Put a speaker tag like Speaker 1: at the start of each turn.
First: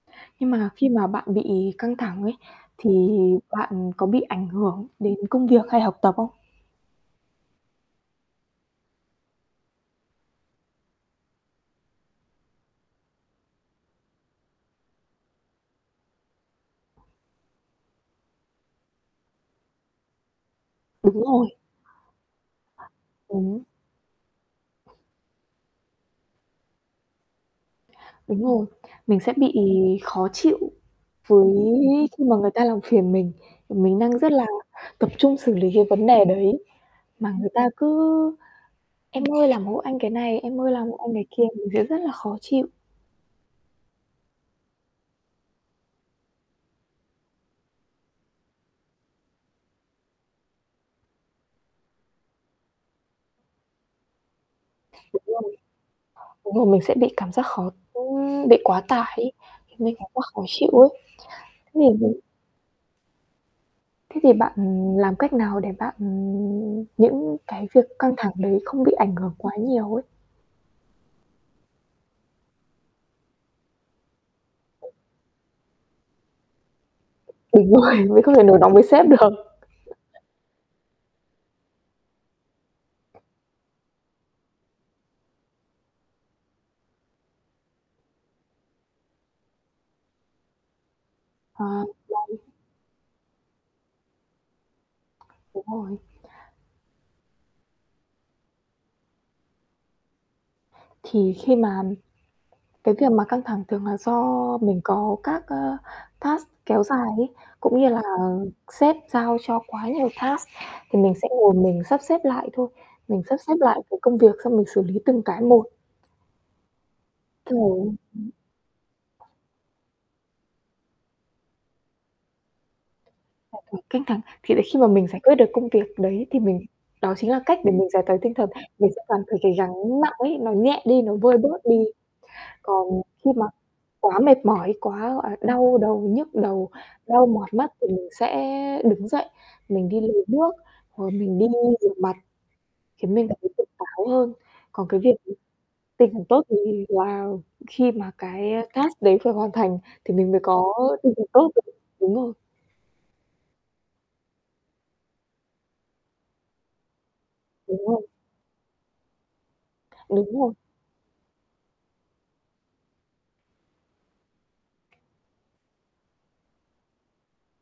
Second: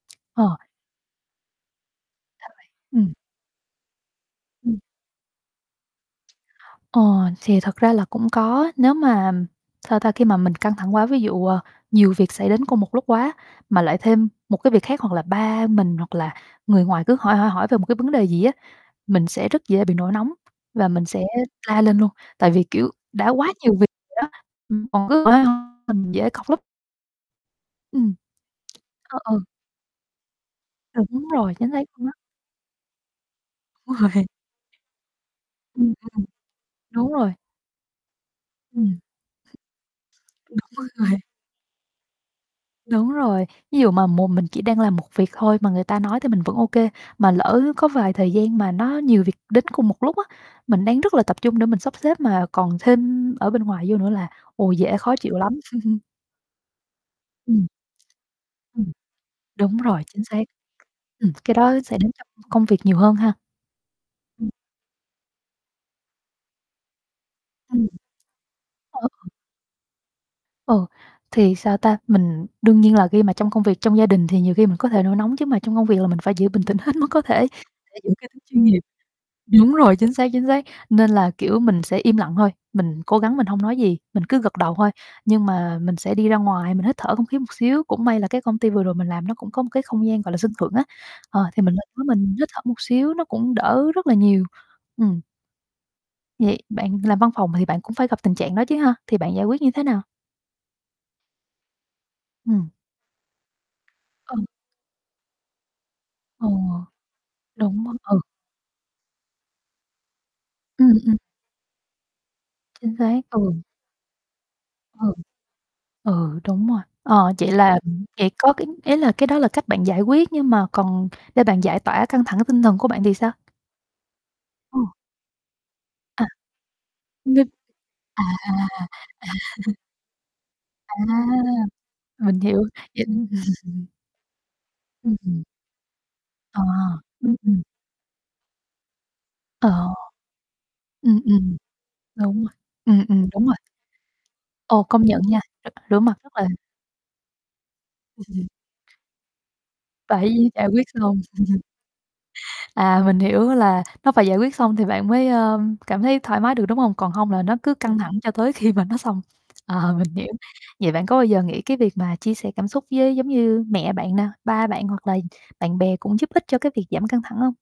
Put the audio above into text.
Speaker 1: Nhưng
Speaker 2: Ờ.
Speaker 1: mà khi mà bạn bị căng thẳng ấy,
Speaker 2: Sao vậy?
Speaker 1: thì
Speaker 2: Ừm.
Speaker 1: bạn có bị ảnh
Speaker 2: Ừm.
Speaker 1: hưởng đến công việc hay học tập không?
Speaker 2: Ờ, thì thật ra là cũng có, nếu mà, ừm, sao ta, khi mà mình căng thẳng quá, ví dụ, ờ, nhiều việc xảy đến cùng một lúc quá, mà lại thêm một cái việc khác, hoặc là ba mình hoặc là người ngoài cứ hỏi hỏi hỏi về một cái vấn đề gì á, mình sẽ rất dễ bị nổi nóng và mình
Speaker 1: Đúng
Speaker 2: sẽ
Speaker 1: rồi.
Speaker 2: la lên luôn. Tại vì, kiểu, đã quá
Speaker 1: Đúng.
Speaker 2: nhiều việc rồi đó ừm, còn cứ hỏi hỏi, mình dễ cọc lắm. Ừm.
Speaker 1: Đúng rồi. Mình
Speaker 2: Ơ,
Speaker 1: sẽ
Speaker 2: ừ.
Speaker 1: bị khó chịu,
Speaker 2: Ừ, đúng
Speaker 1: với
Speaker 2: rồi, chính xác luôn á
Speaker 1: khi mà người ta làm phiền mình, mà
Speaker 2: Đúng
Speaker 1: mình đang
Speaker 2: rồi.
Speaker 1: rất là tập trung xử lý cái
Speaker 2: Ừm,
Speaker 1: vấn
Speaker 2: ừm.
Speaker 1: đề đấy,
Speaker 2: Đúng
Speaker 1: mà
Speaker 2: rồi.
Speaker 1: người ta cứ:
Speaker 2: Ừm.
Speaker 1: "Em ơi làm hộ anh cái này,
Speaker 2: Đúng
Speaker 1: em ơi làm hộ anh
Speaker 2: rồi.
Speaker 1: cái kia." Mình sẽ rất là khó chịu.
Speaker 2: Đúng rồi. Ví dụ mà mộ mình chỉ đang làm một việc thôi mà người ta nói thì mình vẫn OK, mà lỡ có vài thời gian mà nó nhiều việc đến cùng một lúc á, mình đang rất là tập trung để mình sắp xếp mà còn thêm ở bên ngoài vô nữa là, ồ, dễ khó
Speaker 1: Đúng
Speaker 2: chịu lắm.
Speaker 1: rồi. Đúng rồi, mình sẽ bị cảm giác
Speaker 2: Ừm.
Speaker 1: khó ừm, bị quá
Speaker 2: Ừm.
Speaker 1: tải ấy, thì
Speaker 2: Đúng
Speaker 1: mình
Speaker 2: rồi,
Speaker 1: cảm giác
Speaker 2: chính xác.
Speaker 1: khó chịu ấy.
Speaker 2: Ừm, cái
Speaker 1: Thế
Speaker 2: đó xảy
Speaker 1: thì
Speaker 2: đến
Speaker 1: m
Speaker 2: trong công việc nhiều hơn ha?
Speaker 1: thế thì
Speaker 2: Ừm.
Speaker 1: bạn làm cách nào để bạn, ừm những cái việc
Speaker 2: Ừm.
Speaker 1: căng thẳng đấy không bị
Speaker 2: Ờ.
Speaker 1: ảnh hưởng quá nhiều ấy?
Speaker 2: Ừ, thì sao ta? Mình đương nhiên là khi mà trong công việc trong gia đình thì nhiều khi mình có thể nổi nóng, chứ mà trong công việc là mình phải giữ bình tĩnh hết mức có thể,
Speaker 1: Đúng rồi,
Speaker 2: để giữ
Speaker 1: mình
Speaker 2: cái
Speaker 1: không
Speaker 2: tính
Speaker 1: thể nổi
Speaker 2: chuyên
Speaker 1: nóng
Speaker 2: nghiệp.
Speaker 1: với sếp được.
Speaker 2: Đúng rồi, chính xác chính xác, nên là, kiểu, mình sẽ im lặng thôi. Mình cố gắng mình hông nói gì, mình cứ gật đầu thôi, nhưng mà mình sẽ đi ra ngoài, mình hít thở không khí một xíu. Cũng may là cái công ty vừa rồi mình làm nó cũng có một cái không gian, gọi là, sân thượng á, ờ, thì
Speaker 1: À,
Speaker 2: mình
Speaker 1: ra
Speaker 2: lên đó mình
Speaker 1: đi
Speaker 2: hít thở một xíu nó cũng đỡ rất là nhiều. Ừm.
Speaker 1: Đúng rồi.
Speaker 2: Vậy bạn làm văn phòng thì bạn cũng phải gặp tình trạng đó chứ ha, thì bạn giải quyết như thế nào?
Speaker 1: Thì khi mà, ừm,
Speaker 2: Ừm.
Speaker 1: cái việc mà căng thẳng thường là do
Speaker 2: Ừ.
Speaker 1: mình có các, a, task
Speaker 2: Ồ,
Speaker 1: kéo dài ấy, cũng
Speaker 2: đúng
Speaker 1: như là
Speaker 2: r ừ.
Speaker 1: sếp giao cho quá nhiều task,
Speaker 2: Ừm,
Speaker 1: thì mình
Speaker 2: ừm.
Speaker 1: sẽ ngồi mình sắp xếp lại thôi,
Speaker 2: Chính
Speaker 1: mình
Speaker 2: xác,
Speaker 1: sắp
Speaker 2: ừ.
Speaker 1: xếp lại cái công việc xong mình xử lý
Speaker 2: Ừ.
Speaker 1: từng cái một.
Speaker 2: Ừ, đúng rồi, ờ, vậy
Speaker 1: Trời
Speaker 2: là
Speaker 1: ơi.
Speaker 2: ừm, vậy có cái ý là cái đó là cách bạn giải quyết, nhưng mà còn để bạn giải tỏa căng thẳng tinh thần của bạn thì sao?
Speaker 1: Giải tỏa căng thẳng, thì là khi
Speaker 2: Ồ.
Speaker 1: mà mình giải quyết được công việc
Speaker 2: À,
Speaker 1: đấy thì mình đó chính là
Speaker 2: nh
Speaker 1: cách để mình giải tỏa
Speaker 2: à,
Speaker 1: tinh thần.
Speaker 2: à.
Speaker 1: Mình sẽ cảm thấy cái gắng nặng ấy, nó nhẹ
Speaker 2: À,
Speaker 1: đi, nó vơi bớt đi.
Speaker 2: mình hiểu.
Speaker 1: Còn
Speaker 2: Vậy, ưm
Speaker 1: khi mà quá mệt mỏi, quá, gọi là,
Speaker 2: Ừm.
Speaker 1: đau đầu, nhức
Speaker 2: À,
Speaker 1: đầu, đau
Speaker 2: ừm,
Speaker 1: mỏi
Speaker 2: ừm.
Speaker 1: mắt thì mình sẽ đứng dậy,
Speaker 2: Ờ.
Speaker 1: mình đi lấy nước hoặc là
Speaker 2: Ừm,
Speaker 1: mình đi
Speaker 2: ừm.
Speaker 1: rửa mặt,
Speaker 2: Đúng rồi, ừm,
Speaker 1: khiến mình
Speaker 2: ừm,
Speaker 1: cảm
Speaker 2: đúng
Speaker 1: thấy
Speaker 2: rồi.
Speaker 1: tỉnh táo hơn.
Speaker 2: Ồ,
Speaker 1: Còn cái
Speaker 2: công
Speaker 1: việc
Speaker 2: nhận nha, r rửa
Speaker 1: tinh
Speaker 2: mặt
Speaker 1: thần
Speaker 2: rất
Speaker 1: tốt,
Speaker 2: là
Speaker 1: thì là khi mà cái, a, task đấy phải hoàn thành thì mình mới
Speaker 2: Phải giải
Speaker 1: có
Speaker 2: quyết
Speaker 1: tinh
Speaker 2: xong.
Speaker 1: thần tốt được, đúng rồi.
Speaker 2: À, mình hiểu là nó phải giải quyết xong thì bạn mới, ờm, cảm thấy thoải mái được, đúng hông? Còn hông là nó cứ
Speaker 1: Đúng
Speaker 2: căng
Speaker 1: rồi.
Speaker 2: thẳng cho tới khi mà nó xong. Ờ, mình hiểu.
Speaker 1: Đúng rồi.
Speaker 2: Vậy bạn có bao giờ nghĩ cái việc mà chia sẻ cảm xúc với, giống như, mẹ bạn nè, ba bạn hoặc là bạn bè cũng giúp ích cho cái việc giảm căng thẳng hông?